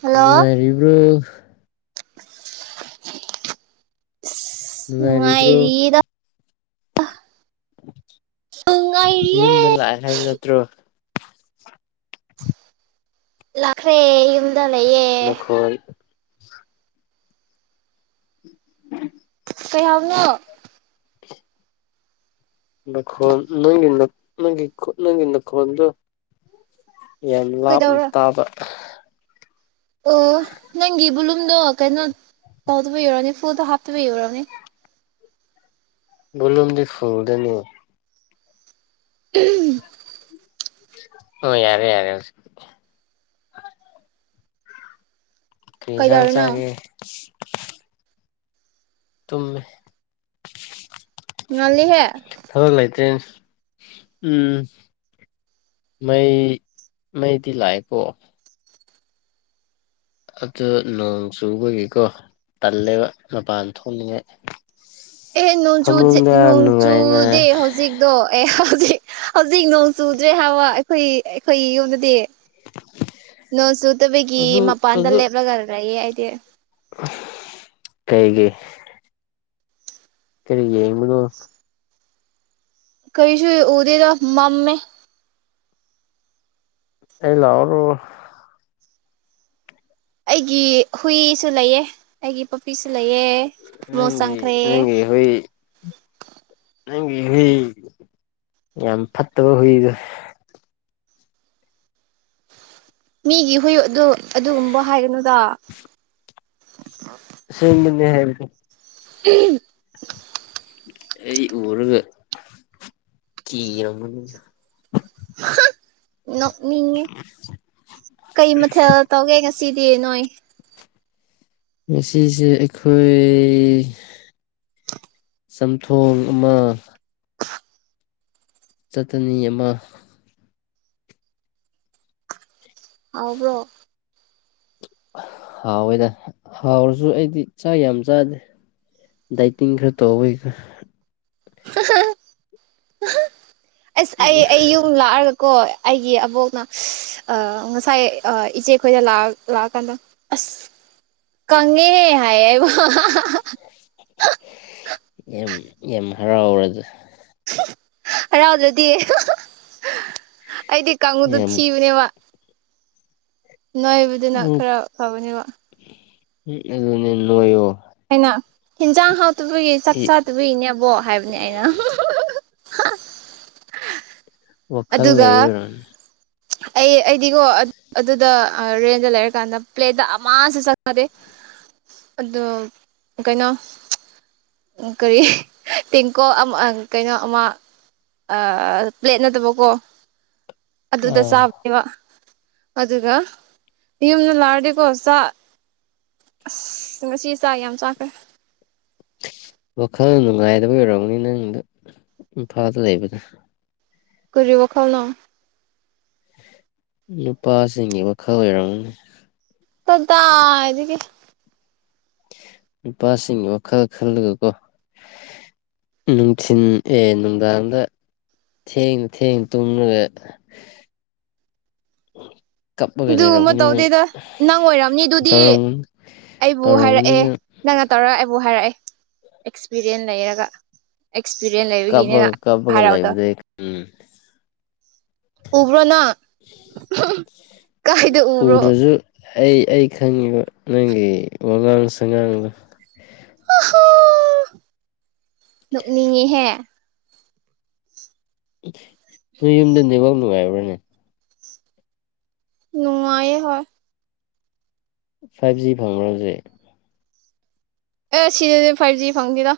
hello ꯅꯨꯡꯉꯥꯏꯔꯤꯕ꯭ꯔꯣ [inaudible] ꯅꯨꯡꯉꯥꯏꯔꯤꯕ꯭ꯔꯣ ꯅꯨꯡꯉꯥꯏꯔꯤꯌꯦꯗ ꯅꯨꯡꯉꯥꯏꯔꯤꯌꯦ ꯌꯨꯝꯗ ꯂꯥꯛꯑꯦ ꯍꯥꯏꯕ ꯅꯠꯇ꯭ꯔꯣ ꯂꯥꯛꯈ꯭ꯔꯦ ꯌꯨꯝꯗ ꯂꯩꯌꯦ ꯅꯈꯣꯟ [inaudible] [inaudible] ꯀꯩ ꯍꯥꯏꯕꯅꯣ ꯅꯪꯈꯣꯜ ꯅꯣꯏꯒꯤ ꯅꯪ ꯅꯪꯒꯤ ꯈꯨ ꯅꯪꯒꯤ ꯅꯈꯣꯟꯗꯨ ꯌꯥꯝ ꯂꯥꯞꯅ ꯀꯩꯗꯧꯔ ꯇꯥꯕ ꯑꯣ ꯅꯪꯒꯤ ꯕꯨꯂꯨꯝꯗꯣ ꯀꯩꯅꯣ ꯇꯧꯗꯕꯩ ꯑꯣꯏꯔꯝꯅꯤ ꯐꯨꯜꯇ ꯍꯥꯞ ꯇꯕꯩ ꯑꯣꯏꯔꯝꯅꯤ ꯕꯣꯂꯨꯝꯗꯤ ꯐꯨꯜꯗꯅꯤ ꯎꯍꯨꯝ ꯑꯣ ꯌꯥꯔꯦ ꯌꯥꯔꯦ ꯍꯧꯖꯤꯛꯇꯤ ꯀ꯭ꯔꯤ ꯍꯦꯟꯖꯥꯡ ꯀꯩꯗꯧꯔꯤꯅꯣ ꯆꯥꯒꯦ ꯇꯨꯝꯃꯦ ꯉꯜꯂꯤꯍꯦ ꯊꯕꯛ ꯂꯩꯇ꯭ꯔꯦ ꯎꯝ ꯃꯩ ꯃꯩꯇꯤ ꯂꯀꯑꯦꯀꯣ ꯑꯗꯨ ꯅꯣꯡ ꯆꯨꯕꯒꯤꯀꯣ ꯇꯜꯂꯦꯕ ꯃꯄꯥꯟ ꯊꯣꯛꯅꯤꯡꯉꯦ ꯑꯦ ꯅꯣꯡ ꯆꯨꯗꯦ ꯅꯣꯡ ꯅꯨꯡꯉꯥꯏꯅ ꯆꯨꯗꯦ ꯍꯧꯖꯤꯛꯇꯣ ꯑꯦ ꯍꯧꯖꯤꯛ ꯍꯧꯖꯤꯛ ꯅꯣꯡ ꯆꯨꯗ꯭ꯔꯦ ꯍꯥꯏꯕ ꯑꯩꯈꯣꯏ ꯑꯩꯈꯣꯏ ꯌꯨꯝꯗꯗꯤ ꯅꯣꯡ ꯆꯨꯠꯇꯕꯒꯤ ꯑꯗꯨ ꯃꯄꯥꯟꯗ ꯑꯗꯨ ꯂꯦꯞꯂꯒ ꯔꯩꯌꯦ ꯑꯩꯗꯤ ꯀꯩꯒꯤ ꯀꯔꯤ ꯌꯦꯡꯕꯅꯣ ꯀꯩꯁꯨꯨ ꯎꯗꯗꯣ ꯃꯝꯃꯦ ꯑꯩ ꯂꯥꯛꯑꯣꯔꯣ ꯑꯩꯒꯤ ꯍꯨꯏꯁꯨ ꯂꯩꯌꯦ ꯑꯩꯒꯤ ꯄꯄꯤꯁꯨ ꯂꯩ ꯅꯪꯒꯤ ꯅꯪꯉꯤ ꯍꯨꯏ ꯅꯪꯒꯤ ꯍꯨꯏ ꯌꯥꯝ ꯐꯠꯇꯕ ꯍꯨꯏꯗꯣ ꯃꯤꯒꯤ ꯍꯨꯏ ꯑꯗꯨ ꯑꯗꯨꯒꯨꯝꯕ ꯍꯥꯏꯒꯅꯨꯗ ꯑꯁꯦꯡꯕꯅꯦ ꯍꯥꯏꯕꯅꯦ ꯎꯝ ꯑꯩ ꯎꯔꯒ ꯀꯤꯔꯝꯒꯅꯤ ꯍꯥ ꯅꯣꯛꯅꯤꯡꯉꯦ ꯀꯩ ꯃꯊꯦꯜ ꯇꯧꯒꯦ ꯉꯁꯤꯗꯤ ꯅꯣꯏ ꯉꯁꯤꯁꯦ ꯑꯩꯈꯣꯏ ꯆꯝꯊꯣꯡ ꯑꯃ ꯆꯠꯇꯅꯤ ꯑꯃ ꯍꯥꯎꯕ꯭ꯔꯣ ꯍꯥꯎꯋꯦꯗ ꯍꯥꯎꯔꯁꯨ ꯑꯩꯗꯤ ꯆꯥꯛ ꯌꯥꯝ ꯆꯥꯗꯦ ꯗꯥꯢꯇꯤꯡ ꯈꯔ ꯇꯧꯕꯒꯤꯀꯣ ꯍꯥꯍꯥꯍꯥ ꯑꯍ ꯑꯁ ꯑꯩ ꯑꯩ ꯌꯨꯝ ꯂꯥꯛꯑꯒ ꯀꯣ ꯑꯩꯒꯤ ꯑꯕꯣꯛꯅ ꯑꯥ ꯉꯁꯥꯏ ꯑꯥ ꯏꯆꯦ ꯈꯣꯏꯗ ꯂꯑ ꯂꯥꯛꯑꯀꯥꯟꯗ ꯑꯁ [inaudible] ꯀꯪꯉꯦ ꯍꯥꯏꯌꯦ ꯑꯩꯕꯨ ꯑꯍꯍꯍ ꯌꯥꯝ ꯌꯥꯝ ꯍꯔꯥꯎꯔꯗ ꯍꯔꯥꯎꯗ꯭ꯔꯗꯤ ꯍꯍ ꯑꯩꯗꯤ ꯀꯥꯡꯕꯗꯨ ꯌꯥꯝ ꯊꯤꯕꯅꯦꯕ ꯅꯣꯏꯕꯗꯨꯅ ꯈꯔ ꯐꯕꯅꯦꯕ ꯎꯝ ꯑꯗꯨꯅꯦ ꯅꯣꯏꯌꯣ ꯑꯩꯅ ꯍꯤꯟꯖꯥꯡ ꯍꯥꯎꯇꯕꯒꯤ ꯆꯥꯛ ꯆꯥꯗꯕꯒꯤꯅꯦ ꯑꯕꯣꯛ ꯍꯥꯏꯕꯅꯦ ꯑꯩꯅ ꯍꯝꯍꯝ ꯍꯍ ꯋꯥꯈꯜ ꯑꯗꯨꯒ ꯂꯩꯕꯩ ꯑꯣꯏꯔꯝ ꯑꯩ ꯑꯩꯗꯤꯀꯣ ꯑꯗꯨꯗ ꯑꯥ ꯔꯦꯟꯗ ꯂꯩꯔꯀꯥꯟꯗ ꯄ꯭ꯂꯦꯠꯇ ꯑꯃꯁꯨ ꯆꯥꯛ ꯆꯥꯗꯦ ꯑꯗꯨ ꯀꯩꯅꯣ ꯑꯝ ꯀꯔꯤ ꯍ ꯇꯦꯡꯀꯣ ꯑꯝ ꯑꯪ ꯀꯩꯅꯣ ꯑꯃ ꯑꯥ ꯄ꯭ꯂꯦꯠ ꯅꯠꯇꯕ ꯀꯣ ꯑꯗꯨꯗ ꯑꯥ ꯆꯥꯕꯅꯦꯕ ꯑꯗꯨꯒ ꯌꯨꯝꯗ ꯂꯥꯛꯑꯗꯤꯀꯣ ꯆꯥꯛ ꯑꯁ ꯉꯁꯤ ꯆꯥꯛ ꯌꯥꯝ ꯆꯥꯈ꯭ꯔꯦ ꯋꯥꯈꯜ ꯅꯨꯡꯉꯥꯏꯗꯕꯩ ꯑꯣꯏꯔꯝꯅꯤ ꯅꯪꯗꯨ ꯏꯝꯐꯥꯜꯗ ꯂꯩꯕꯗꯨ ꯀꯔꯤ ꯋꯥꯈꯜꯅꯣ ꯅꯨꯄꯥꯁꯤꯡꯒꯤ ꯋꯥꯈꯜ ꯑꯣꯏꯔꯝꯒꯅꯤ ꯀꯗꯥꯏꯗꯒꯤ ꯅꯨꯄꯥꯁꯤꯡꯒꯤ ꯋꯥꯈꯜ ꯈꯜꯂꯒꯀꯣ ꯍ ꯅꯨꯡꯊꯤꯟ ꯑꯦ ꯅꯨꯡꯗꯥꯡꯗ ꯊꯦꯡ ꯊꯦꯡ ꯇꯨꯝꯔꯒ ꯍ [inaudible] ꯑꯗꯨꯒꯨꯝ ꯂꯩꯔꯝꯒꯅꯤ ꯅꯪ ꯇꯧꯗꯦꯗ ꯅꯪ ꯑꯣꯏꯔꯝꯅꯤ ꯑꯗꯨꯗꯤ ꯇꯧꯔꯝꯒꯅꯤ ꯑꯩꯕꯨ ꯇꯧꯔꯝꯒꯅꯤ ꯍꯥꯏꯔꯛꯑꯦ ꯅꯪ ꯅꯪꯅ ꯇꯧꯔꯒ ꯑꯩꯕꯨ ꯍꯥꯏꯔꯛꯑꯦ ꯑꯦꯛꯁꯄꯤꯔꯤꯌꯦꯟ ꯂꯩꯔꯒ ꯑꯦꯛꯁꯄꯤꯔꯤꯌꯦꯟꯁ ꯂꯩꯕꯒꯤꯅꯦꯅ ꯀꯞꯄꯒ ꯀꯞꯄꯒ ꯍꯥꯏꯔꯥꯎꯗꯣ ꯂꯩꯕꯗꯩ ꯎꯝ ꯎꯕ꯭ꯔꯣꯅ ꯑꯍꯝꯍꯝ ꯀꯥꯏꯗ ꯎꯕ꯭ꯔꯣ ꯎꯗ꯭ꯔꯁꯨ ꯑꯩ ꯑꯩ ꯈꯪꯉꯤꯕ ꯅꯪꯒꯤ ꯋꯥꯉꯥꯡ ꯁꯉꯥꯡꯗꯣ ꯍꯥ ꯅꯣꯛꯅꯤꯡꯉꯦꯍꯦ ꯅꯣꯏ ꯌꯨꯝꯗ ꯅꯦꯠꯋꯥꯔꯛ ꯅꯨꯡꯉꯥꯏꯕ꯭ꯔꯅꯦ ꯅꯨꯡꯉꯥꯏꯌꯦ ꯍꯣꯏ ꯐꯥꯏꯚ ꯖꯤ ꯐꯪꯕ꯭ꯔ ꯍꯧꯖꯤꯛ ꯑꯦ ꯁꯤꯗꯗꯤ ꯐꯥꯏꯚ ꯖꯤ ꯐꯪꯗꯦꯗ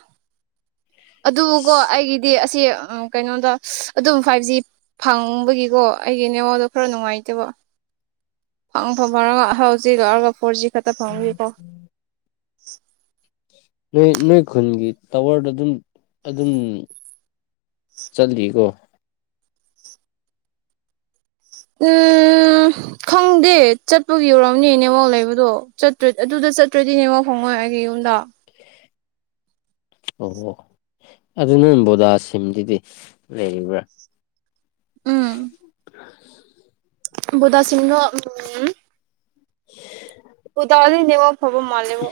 ꯑꯗꯨꯀꯣ ꯏꯁ ꯑꯩꯒꯤꯗꯤ ꯑꯁꯤ ꯑꯥ ꯀꯩꯅꯣꯗ ꯑꯗꯨꯝ ꯐꯥꯏꯚ ꯖꯤ ꯐꯪꯕꯒꯤꯀꯣ ꯑꯩꯒꯤ ꯅꯦꯠꯋꯥꯛꯗꯣ ꯈꯔ ꯅꯨꯡꯉꯥꯏꯇꯦꯕ [inaudible] ꯐꯪ ꯐꯪ ꯐꯪꯔꯒ ꯍꯧꯖꯤꯛ ꯂꯥꯛꯔꯒ ꯐꯣꯔꯖꯤ ꯈꯠꯇ ꯐꯪꯕꯒꯤꯀꯣ ꯅꯣꯏ ꯅꯣꯏ ꯈꯨꯟꯒꯤ ꯇꯋꯔꯗ ꯑꯗꯨꯝ ꯑꯗꯨꯝ ꯆꯠꯂꯤꯀꯣ ꯎꯝ ꯎꯝ ꯈꯪꯗꯦ ꯆꯠꯄꯒꯤ ꯑꯣꯏꯔꯝꯅꯦ ꯅꯦꯋꯥꯛ ꯂꯩꯕꯗꯣ ꯆꯠꯇ꯭ꯔꯗꯤ ꯑꯗꯨꯗ ꯆꯠꯇ꯭ꯔꯗꯤ ꯅꯦꯋꯥꯛ ꯐꯪꯑꯣꯏ ꯍꯣꯏ ꯑꯩꯒꯤ ꯌꯨꯝꯗ ꯑꯣ ꯑꯣ ꯑꯗꯨꯅꯪ ꯕꯣꯗꯥ ꯁꯤꯝꯗꯨꯗꯤ ꯂꯩꯔꯤꯕ꯭ꯔꯥ [unintelligible] ꯕꯣꯗꯥ ꯁꯝꯗꯣ ꯎꯝ [unintelligible] ꯕꯣꯗꯗꯤ ꯅꯦꯠ ꯋꯥꯛ ꯐꯕ ꯃꯟꯂꯦꯕꯣ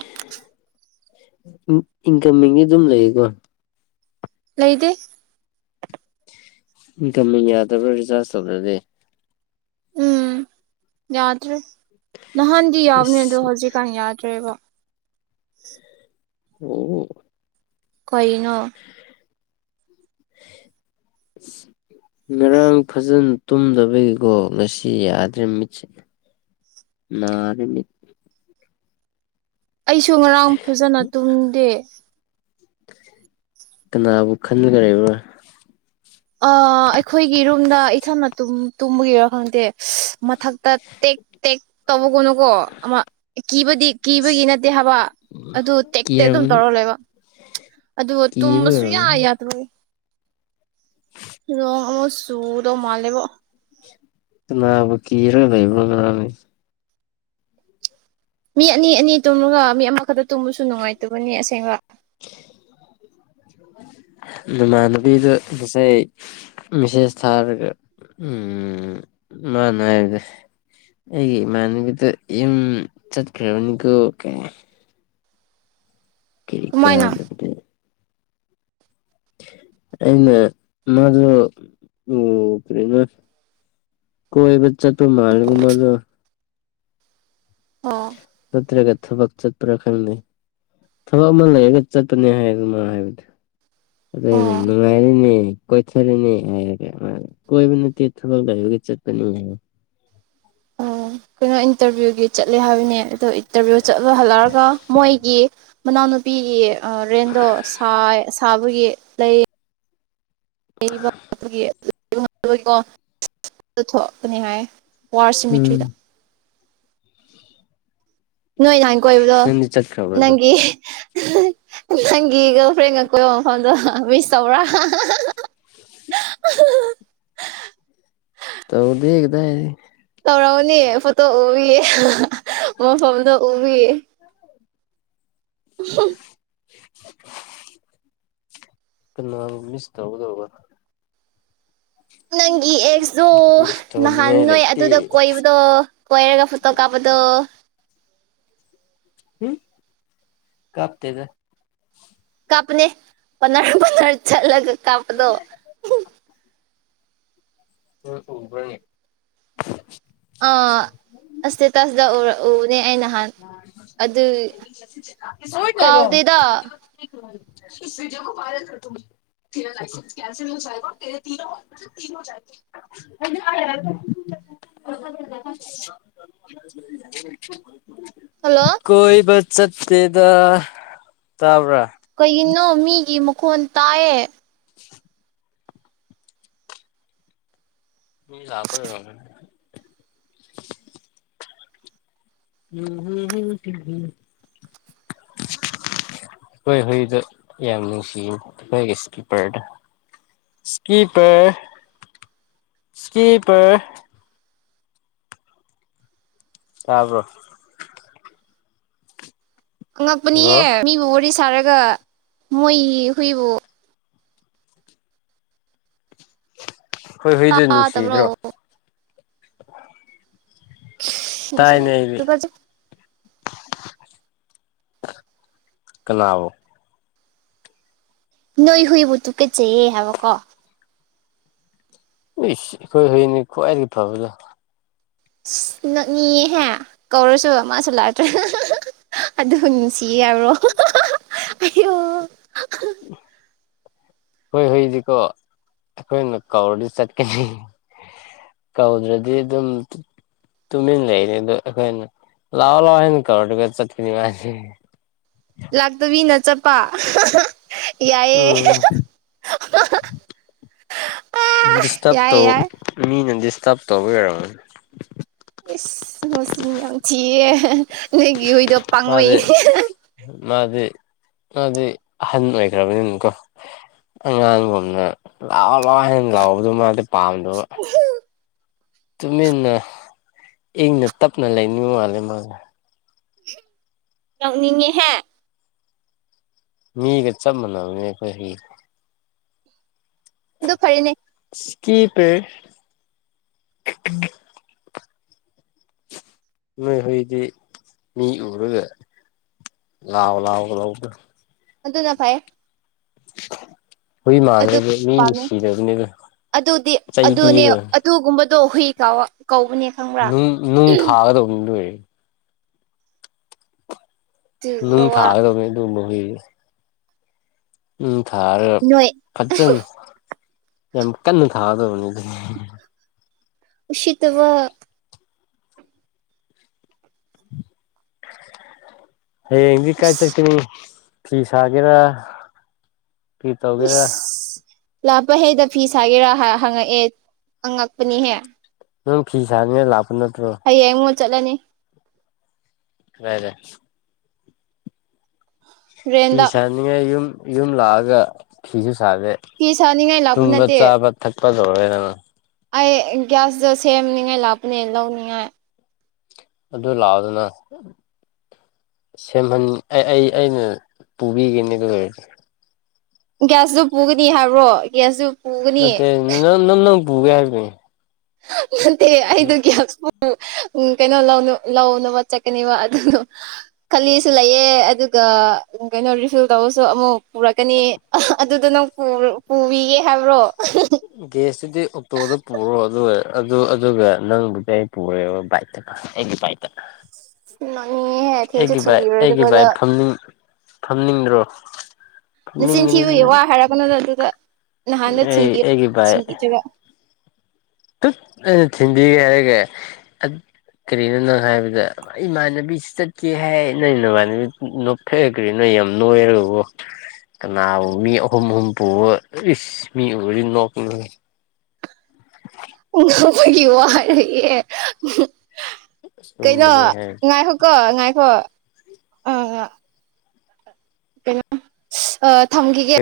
ꯏꯟ ꯏꯟꯀꯝꯃꯤꯡꯗꯤ ꯑꯗꯨꯝ ꯂꯩꯌꯦꯀꯣ ꯂꯩꯇꯦ ꯏꯟꯀꯝꯃꯤꯡ ꯌꯥꯗꯕ꯭ꯔꯥ ꯔꯤꯆꯥꯔꯖ ꯇꯧꯗꯔꯗꯤ ꯎꯝ ꯌꯥꯗꯔꯦ ꯅꯍꯥꯟꯗꯤ ꯌꯥꯎꯕꯅꯦ ꯑꯗꯣ ꯑꯁ ꯍꯧꯖꯤꯛꯀꯥꯟ ꯌꯥꯗ꯭ꯔꯦꯕ ꯑꯍꯨ ꯀꯩꯅꯣ [inaudible] ꯉꯔꯥꯡ ꯐꯖꯅ ꯇꯨꯝꯗꯕꯒꯤꯀꯣ ꯉꯁꯤ ꯌꯥꯗ꯭ꯔꯦ ꯃꯤꯠꯁꯦ ꯅꯔꯦ ꯃꯤꯠ ꯑꯩꯁꯨ ꯉꯔꯥꯡ ꯐꯖꯅ ꯇꯨꯝꯗꯦ ꯀꯅꯥꯕꯨ ꯈꯟꯂꯒ ꯂꯩꯕꯔꯥ ꯑ ꯑꯩꯈꯣꯏꯒꯤ ꯔꯨꯝꯗ ꯏꯊꯟꯅ ꯇꯨꯝ ꯇꯨꯝꯕꯒꯤꯔ ꯈꯪꯗꯦ ꯃꯊꯛꯇ ꯇꯦꯛ ꯇꯦꯛ ꯇꯧꯕꯒꯨꯝꯅ ꯀꯣ ꯑꯃ ꯀꯤꯕꯗꯤ ꯀꯤꯕꯒꯤ ꯑꯁ ꯅꯠꯇꯦ ꯊꯕ ꯑꯗꯨ ꯇꯦꯛꯇꯦ ꯑꯗꯨꯝ ꯀꯤꯔꯝꯒꯅꯤ ꯇꯧꯔ ꯂꯩꯕ ꯑꯗꯨꯒ ꯇꯨꯝꯕ ꯀꯤꯕ ꯁꯨꯌꯥ ꯑꯣꯏꯔꯝꯒꯅꯤ ꯌꯥꯗꯕꯅꯦ ꯅꯣꯡ ꯍꯣ ꯆꯨꯒꯗꯕ ꯃꯟꯂꯦꯕꯣ ꯀꯅꯕꯨ ꯀꯤꯔꯒ ꯂꯩꯕꯔ ꯅꯪ ꯃꯤ ꯑꯅꯤ ꯑꯅꯤ ꯇꯨꯝꯃꯒ ꯃꯤ ꯑꯃꯈꯛꯇ ꯇꯨꯝꯕꯁꯨ ꯅꯨꯡꯉꯥꯏꯇꯕꯅꯤ ꯑꯁꯦꯡꯕ [unintelligible] ꯅꯃꯥꯟꯅꯕꯤꯗꯣ ꯉꯁꯥꯏ ꯃꯦꯁꯦꯁ ꯊꯥꯔꯒ ꯎꯝ ꯃꯅꯥꯔꯦ ꯑꯩꯒꯤ ꯏꯃꯥꯅꯦꯕꯤꯗꯣ ꯌꯨꯝ ꯆꯠꯈꯔꯕꯅꯤꯀꯣ ꯀꯥꯢ ꯀꯔꯤ ꯀꯃꯥꯏꯅ ꯀꯟꯅꯕꯗ ꯑꯩꯅ ꯃꯥꯖꯨ ꯎꯝ ꯀꯔꯤꯔꯥ ꯀꯣꯏꯕ ꯆꯠꯄ ꯃꯟꯂꯦꯕ ꯃꯗꯣ ꯑꯣ ꯅꯠꯇ꯭ꯔꯒ ꯊꯕꯛ ꯆꯠꯄ꯭ꯔꯥ ꯈꯪꯗꯦ ꯊꯕꯛ ꯑꯃ ꯂꯩꯔꯒ ꯆꯠꯄꯅꯦ ꯍꯥꯏꯕꯅꯦ ꯃꯥ ꯍꯥꯏꯕꯗꯤ ꯑꯗꯨꯅꯦ ꯑꯣ ꯅꯨꯡꯉꯥꯏꯔꯦꯅꯦ ꯀꯣꯏꯊꯔꯅꯦ ꯍꯥꯏꯌꯦꯕꯀꯣ ꯀꯣꯏꯕ ꯅꯠꯇꯦ ꯊꯕꯛ ꯂꯩꯕꯒꯤ ꯆꯠꯄꯅꯤ ꯍꯥꯏꯌꯦ [inaudible] ꯑꯣ ꯀꯩꯅꯣ ꯏꯟꯇꯔꯚꯤꯌꯨꯒꯤ ꯆꯠꯂꯦ ꯍꯥꯏꯕꯅꯦ ꯑꯗꯣ ꯏꯟꯇꯔꯚꯤꯌꯨ ꯆꯠꯂꯨ ꯍꯜꯂꯛꯔꯒ ꯃꯣꯏꯒꯤ ꯃꯅꯥꯛ ꯅꯨꯄꯤꯒꯤ ꯑ ꯔꯦꯟꯗꯣꯥ ꯁꯥꯢ ꯁꯥꯕꯒꯤ ꯂꯩ ꯂꯩꯕ ꯑꯗꯨꯒꯤ [unintelligible] ꯑꯗꯨ ꯊꯣꯛꯄꯅꯤ ꯍꯥꯏ ꯋꯥꯔ ꯎꯝ ꯁꯤꯃꯤꯇ꯭ꯔꯤꯗ ꯅꯣꯏ ꯅꯥꯍꯟ ꯀꯣꯏꯕꯗꯣ ꯅꯪꯗꯤ ꯆꯠꯈ꯭ꯔꯕ꯭ꯔꯗꯣ ꯅꯪꯒꯤ ꯅꯪꯒꯤ ꯒꯔꯜ ꯐ꯭ꯔꯦꯟꯒ ꯀꯣꯏꯕ ꯃꯐꯝꯗꯣ ꯃꯤꯁ ꯇꯧꯕꯔꯥ [inaudible] ꯇꯧꯗꯦ ꯍꯦ ꯀꯗꯥꯢꯗꯒꯤ ꯇꯧꯔꯝꯒꯅꯤ ꯐꯣꯇꯣ ꯎꯕꯤꯌꯦ ꯃꯐꯝꯗꯣ ꯎꯕꯒꯤ ꯎꯝꯍꯨꯝ [inaudible] ꯀꯅꯥꯕꯨ ꯃꯤꯁ ꯇꯧꯒꯗꯣꯕ ꯅꯪꯒꯤ ꯑꯦꯛꯇꯨ ꯃꯤꯁ ꯅꯍꯥꯟ ꯇꯧꯅꯤꯡꯉꯥꯏ ꯅꯣꯏ ꯂꯩꯇꯦ ꯑꯗꯨꯗ ꯀꯣꯏꯕꯗꯣ ꯀꯣꯏꯔꯒ ꯐꯣꯇꯣ ꯀꯥꯞꯄ ꯗꯣ [inaudible] ꯍꯨꯝ ꯀꯥꯞꯇꯦꯗ ꯀꯞꯄꯅꯦ ꯄꯅꯔ ꯄꯅꯔ ꯆꯂꯒ ꯀꯥꯞꯄꯗꯣ ꯅꯣꯢ ꯎꯕ꯭ꯔꯥꯅꯦ ꯑꯥ ꯑ ꯁ꯭ꯇꯥꯇꯁꯇ ꯎꯕꯅꯦ ꯑꯩ ꯅꯍꯥꯟ ꯑꯗꯨ ꯀꯥꯎꯗꯦ ꯗꯦꯗ [unintelligible] [unintelligible] [unintelligible] [unintelligible] ꯍꯜꯂꯣ ꯀꯣꯏꯕ ꯆꯠꯇꯦꯗ ꯇꯥꯕ꯭ꯔꯥ ꯀꯩꯒꯤꯅꯣ ꯃꯤꯒꯤ ꯃꯈꯣꯟ ꯇꯥꯏꯌꯦ ꯃꯤ ꯂꯛꯄꯒꯤ ꯑꯣꯢꯔꯝꯒꯅꯤ ꯎꯝ ꯍꯨ ꯎꯝ ꯍꯨꯝ ꯑꯩꯈꯣꯏ ꯍꯨꯏꯗꯣ ꯌꯥꯝ ꯅꯨꯡꯁꯤꯅꯤ ꯑꯩꯈꯣꯏꯒꯤ ꯏꯁꯀꯤꯞꯄꯔꯗꯣ ꯏꯁꯀꯤꯄꯔ ꯢꯁꯀꯤꯄꯔ ꯇꯥꯕ꯭ꯔꯣ ꯍꯜꯂꯣ ꯑꯉꯛꯄꯅꯤꯍꯦ ꯃꯤꯕꯨ ꯋꯥꯔꯤ ꯁꯥꯔꯒ ꯃꯣꯏꯒꯤ ꯍꯨꯏꯕꯨ ꯈꯣꯏ ꯍꯨꯏꯗꯣ ꯇꯥꯗꯕ꯭ꯔꯣ ꯅꯨꯡꯁꯤꯗ꯭ꯔꯣ ꯇꯥꯏꯅꯦ [unintelligible] ꯑꯩꯗꯤ ꯇꯨꯒꯖꯩ ꯀꯅꯕꯣ ꯅꯣꯏ ꯍꯨꯏꯕꯨ ꯇꯨꯀꯠ ꯆꯩꯌꯦ ꯍꯥꯏꯕꯀꯣ ꯏꯁ ꯑꯩꯈꯣꯏ ꯍꯨꯏꯅꯤ ꯈ꯭ꯋꯥꯏꯗꯒꯤ ꯐꯕꯗꯣ ꯅꯛꯅꯤꯌꯦꯍꯦ ꯀꯧꯔꯁꯨ ꯃꯥꯁꯨ ꯂꯥꯛꯇꯔꯒ ꯑꯗꯨ ꯅꯨꯡꯁꯤ ꯌꯥꯕꯔꯣ ꯍꯥ ꯍꯥ ꯍꯥ ꯑꯌꯣ [inaudible] ꯍꯣꯏ ꯍꯩꯏꯗꯤꯀꯣ ꯑꯩꯈꯣꯏꯅ ꯀꯧꯔꯗꯤ ꯆꯠꯀꯅꯤ ꯀꯧꯗ꯭ꯔꯗꯤ ꯑꯗꯨꯝ ꯇꯨꯃꯤꯟ ꯂꯩꯔꯦ ꯑꯗꯣ ꯑꯩꯈꯣꯏꯅ ꯂꯥꯛꯑꯣ ꯂꯥꯎꯑꯣ ꯍꯥꯏꯅ ꯀꯧꯔꯗꯤ ꯆꯠꯀꯅꯤ ꯃꯥꯗꯤ ꯂꯥꯛꯇꯕꯤꯅ ꯆꯠꯄ ꯍꯥ ꯍꯥ ꯌꯥꯏꯌꯦ ꯎꯝ ꯍꯥ ꯍꯥ ꯍꯥ ꯍꯥ ꯗꯤꯁꯇꯔꯕ ꯇꯧ ꯃꯤꯅ ꯗꯤꯁꯇꯔꯕ ꯇꯧꯕꯩ ꯑꯣꯏꯔꯝꯒꯅꯤ ꯏꯁ ꯃꯁꯤꯡ ꯌꯥꯝ ꯊꯤꯌꯦ ꯅꯣꯢꯒꯤ ꯍꯨꯢ ꯃꯥꯗꯤ ꯃꯥꯗꯤ ꯃꯗꯤ ꯑꯍꯟ ꯑꯣꯏꯈ꯭ꯔꯕꯅꯤꯅꯀꯣ ꯑꯉꯥꯡꯒꯨꯝꯅ ꯂꯥꯛꯑꯣ ꯂꯥꯛꯑꯣ ꯍꯥꯏꯅ ꯂꯥꯎꯕꯗꯨ ꯃꯥꯗꯤ ꯄꯥꯝꯗꯕ ꯇꯨꯃꯤꯟꯅ ꯏꯪꯅ ꯇꯞꯅ ꯂꯩꯅꯤꯡ ꯃꯥꯜꯂꯦ ꯃꯥꯁꯦ ꯅꯣꯛꯅꯤꯡꯉꯦꯍꯦ ꯃꯤꯒ ꯆꯞ ꯃꯅꯕꯅꯦ ꯑꯩꯈꯣꯢ ꯍꯨꯢꯗꯣ ꯑꯗꯨ ꯐꯔꯦꯅꯦ ꯀꯤꯄꯔ ꯅꯣꯏ ꯍꯣꯏꯗꯤ ꯃꯤ ꯎꯔꯒ ꯂꯥꯎ ꯂꯥꯎ ꯂꯥꯎꯕꯗꯨ ꯑꯗꯨꯅ ꯐꯩꯌꯦ [inaudible] ꯍꯨꯏ ꯃꯥꯟꯅꯩꯗ ꯃꯤ ꯄꯥꯝꯃꯦ ꯅꯨꯡꯁꯤꯗꯕꯅꯤꯗ ꯆꯩ ꯄꯤꯒꯔꯦ ꯗꯣ ꯍꯨꯏ ꯀꯥꯋꯥ ꯀꯧꯕꯅꯦ ꯈꯪꯕ꯭ꯔꯥ ꯅꯨꯡ ꯊꯥꯒꯗꯕꯅꯤ ꯑꯗꯨ ꯑꯣꯏꯔꯗꯤ ꯑꯗꯨꯒꯨꯝꯕ ꯅꯨꯡ ꯋꯥ ꯊꯥꯒꯗꯧꯅꯦ ꯑꯗꯨꯝꯕ ꯍꯨꯏꯗꯨꯗꯤ ꯅꯨꯡ ꯊꯔꯒ ꯅꯣꯏ ꯐꯠꯖꯅ ꯌꯥꯝ ꯀꯟꯅ ꯊꯥꯗꯧꯕꯅꯤ ꯑꯗꯨ ꯎꯁꯤꯠꯇꯕ ꯍꯌꯦꯡꯗꯤ ꯀꯥꯏ ꯏꯁ ꯆꯠꯀꯅꯤ ꯐꯤ ꯁꯥꯒꯦꯔꯥ ꯀ꯭ꯔꯤ ꯇꯧꯒꯦꯔꯥ ꯂꯥꯛꯄ ꯍꯦꯛꯗ ꯐꯤ ꯁꯥꯒꯦꯔꯥ ꯍꯥ ꯍꯪꯉꯛꯑꯦ ꯑꯉꯛꯄꯅꯤꯍꯦ ꯅꯪ ꯐꯤꯁꯥꯅꯤꯡꯉꯥꯏ ꯂꯥꯛ ꯍꯌꯦꯡꯃꯨꯛ ꯆꯠꯂꯅꯤ ꯀꯗꯥꯏꯗ ꯐꯤ ꯔꯦꯟꯗ ꯁꯥꯅꯤꯡꯉꯥꯏ ꯌꯨꯝ ꯌꯨꯝ ꯂꯥꯛꯑꯒ ꯐꯤꯖꯨ ꯁꯥꯥꯗꯦ ꯐꯤ ꯁꯥꯅꯤꯡꯉꯥꯏ ꯂꯥꯛꯄ ꯇꯨꯝꯕ ꯅꯠꯇꯦ ꯆꯥꯕ ꯊꯛꯄ ꯂꯣꯏꯔꯦꯗꯅ ꯑꯩ ꯒ꯭ꯌꯥꯁꯇꯣ ꯁꯦꯝꯅꯤꯡꯉꯥꯏ ꯂꯥꯛꯄꯅꯦ ꯂꯧꯅꯤꯡꯉꯥꯏ ꯑꯗꯨ ꯂꯥꯛꯑꯣꯗꯅꯥ ꯁꯦꯝꯍꯟ ꯑꯦ ꯑꯩ ꯑꯩꯅ ꯄꯨꯕꯤꯒꯅꯤ ꯑꯗꯨ ꯑꯣꯏꯔꯗꯤ ꯒ꯭ꯌꯥꯁꯁꯨ ꯄꯨꯒꯅꯤ ꯍꯥꯏꯕ꯭ꯔꯣ ꯒ꯭ꯌꯥꯁꯁꯨꯨ ꯅꯠꯇꯦ ꯅ ꯅꯪ ꯅꯪ ꯄꯨꯒꯦ ꯍꯥꯏꯕꯅꯤ ꯅꯠꯇꯦ ꯑꯩꯗꯣ ꯒ꯭ꯌꯥꯁ ꯄꯨ ꯎꯝ ꯀꯩꯅꯣ ꯂꯧꯅ ꯂꯧꯅꯥꯕ ꯆꯠꯀꯅꯦꯕ ꯑꯗꯨꯗꯣ ꯈꯜꯂꯤꯁꯨ ꯂꯩꯌꯦ ꯑꯗꯨ ꯒꯥ ꯀꯩꯅꯣ ꯔꯤꯐꯤꯜ ꯇꯧꯕꯁꯨ ꯑꯃꯨꯛ ꯄꯨꯔꯛꯀꯅꯤ ꯑꯥ ꯑꯗꯨꯗꯣ ꯅꯪ ꯄꯨꯕ ꯄꯨꯕꯤꯒꯦ ꯍꯥꯏꯕ꯭ꯔꯣ ꯒꯦꯁꯇꯧꯗꯤ ꯑꯣꯛꯇꯣꯗ ꯄꯨꯔꯣ ꯑꯗꯨꯒ ꯑꯗꯨ ꯑꯗꯨꯒ ꯅꯪꯕꯨꯗꯤ ꯑꯩ ꯄꯨꯔꯦꯕ ꯕꯥꯏꯛꯇꯅ ꯑꯩꯒꯤ ꯕꯥꯏꯛꯇ ꯅꯣꯛꯅꯤꯡꯉꯦꯍꯦ ꯊꯦꯟꯁꯨ ꯑꯩꯒꯤ ꯚꯥꯏꯛ ꯑꯩꯒꯤ ꯊꯤꯟꯕꯤꯔꯣꯏꯗꯕꯗ ꯚꯥꯏꯛ ꯐꯝꯅꯤꯡ ꯐꯝꯅꯤꯡꯗ꯭ꯔꯣ ꯅꯆꯤꯟ ꯐꯝꯅꯤꯡꯒꯅꯤꯗ ꯊꯤꯕꯩ ꯅꯪ ꯋꯥ ꯍꯥꯏꯔꯛꯀꯅꯨꯗ ꯑꯗꯨꯗ ꯅꯍꯥꯟꯗ ꯑꯩ ꯊꯤꯟꯕꯤꯑꯣ ꯑꯩꯒꯤ ꯕꯥꯏꯛ ꯊꯤꯟꯕꯤꯗ꯭ꯔꯒ ꯇꯨꯠ ꯑꯩꯅ ꯊꯤꯟꯕꯤꯒꯦ ꯍꯥꯏꯔꯒꯥ ꯀꯔꯤꯅꯣ ꯅꯪ ꯍꯥꯏꯕꯗꯥ ꯏꯃꯥꯟꯅꯕꯤꯁꯨ ꯆꯠꯀꯦ ꯍꯥꯏ ꯅꯣꯏ ꯅꯃꯥꯟꯅꯕꯤ ꯅꯣꯞꯊꯒ꯭ꯔꯦ ꯅꯣꯏ ꯌꯥꯝ ꯅꯣꯏꯔꯒꯀꯣ ꯀꯅꯥꯕꯨ ꯃꯤ ꯑꯍꯨꯝ ꯑꯍꯨꯝ ꯄꯨꯕ ꯏꯁ ꯃꯤ ꯎꯔꯗꯤ ꯅꯣꯛꯅ ꯎꯝ ꯅꯣꯏꯒꯤ ꯋꯥ ꯍꯥꯏꯔꯛꯑꯦ ꯎꯍꯨꯝ ꯀꯩꯅꯣ ꯑꯆꯨꯝꯕꯅꯦ ꯍꯥꯏ ꯉꯥꯏꯈꯣꯀꯣ ꯉꯥꯏꯈꯣ ꯑꯥ ꯀꯩꯅꯣ ꯑꯥ ꯊꯝꯈꯤꯒꯦ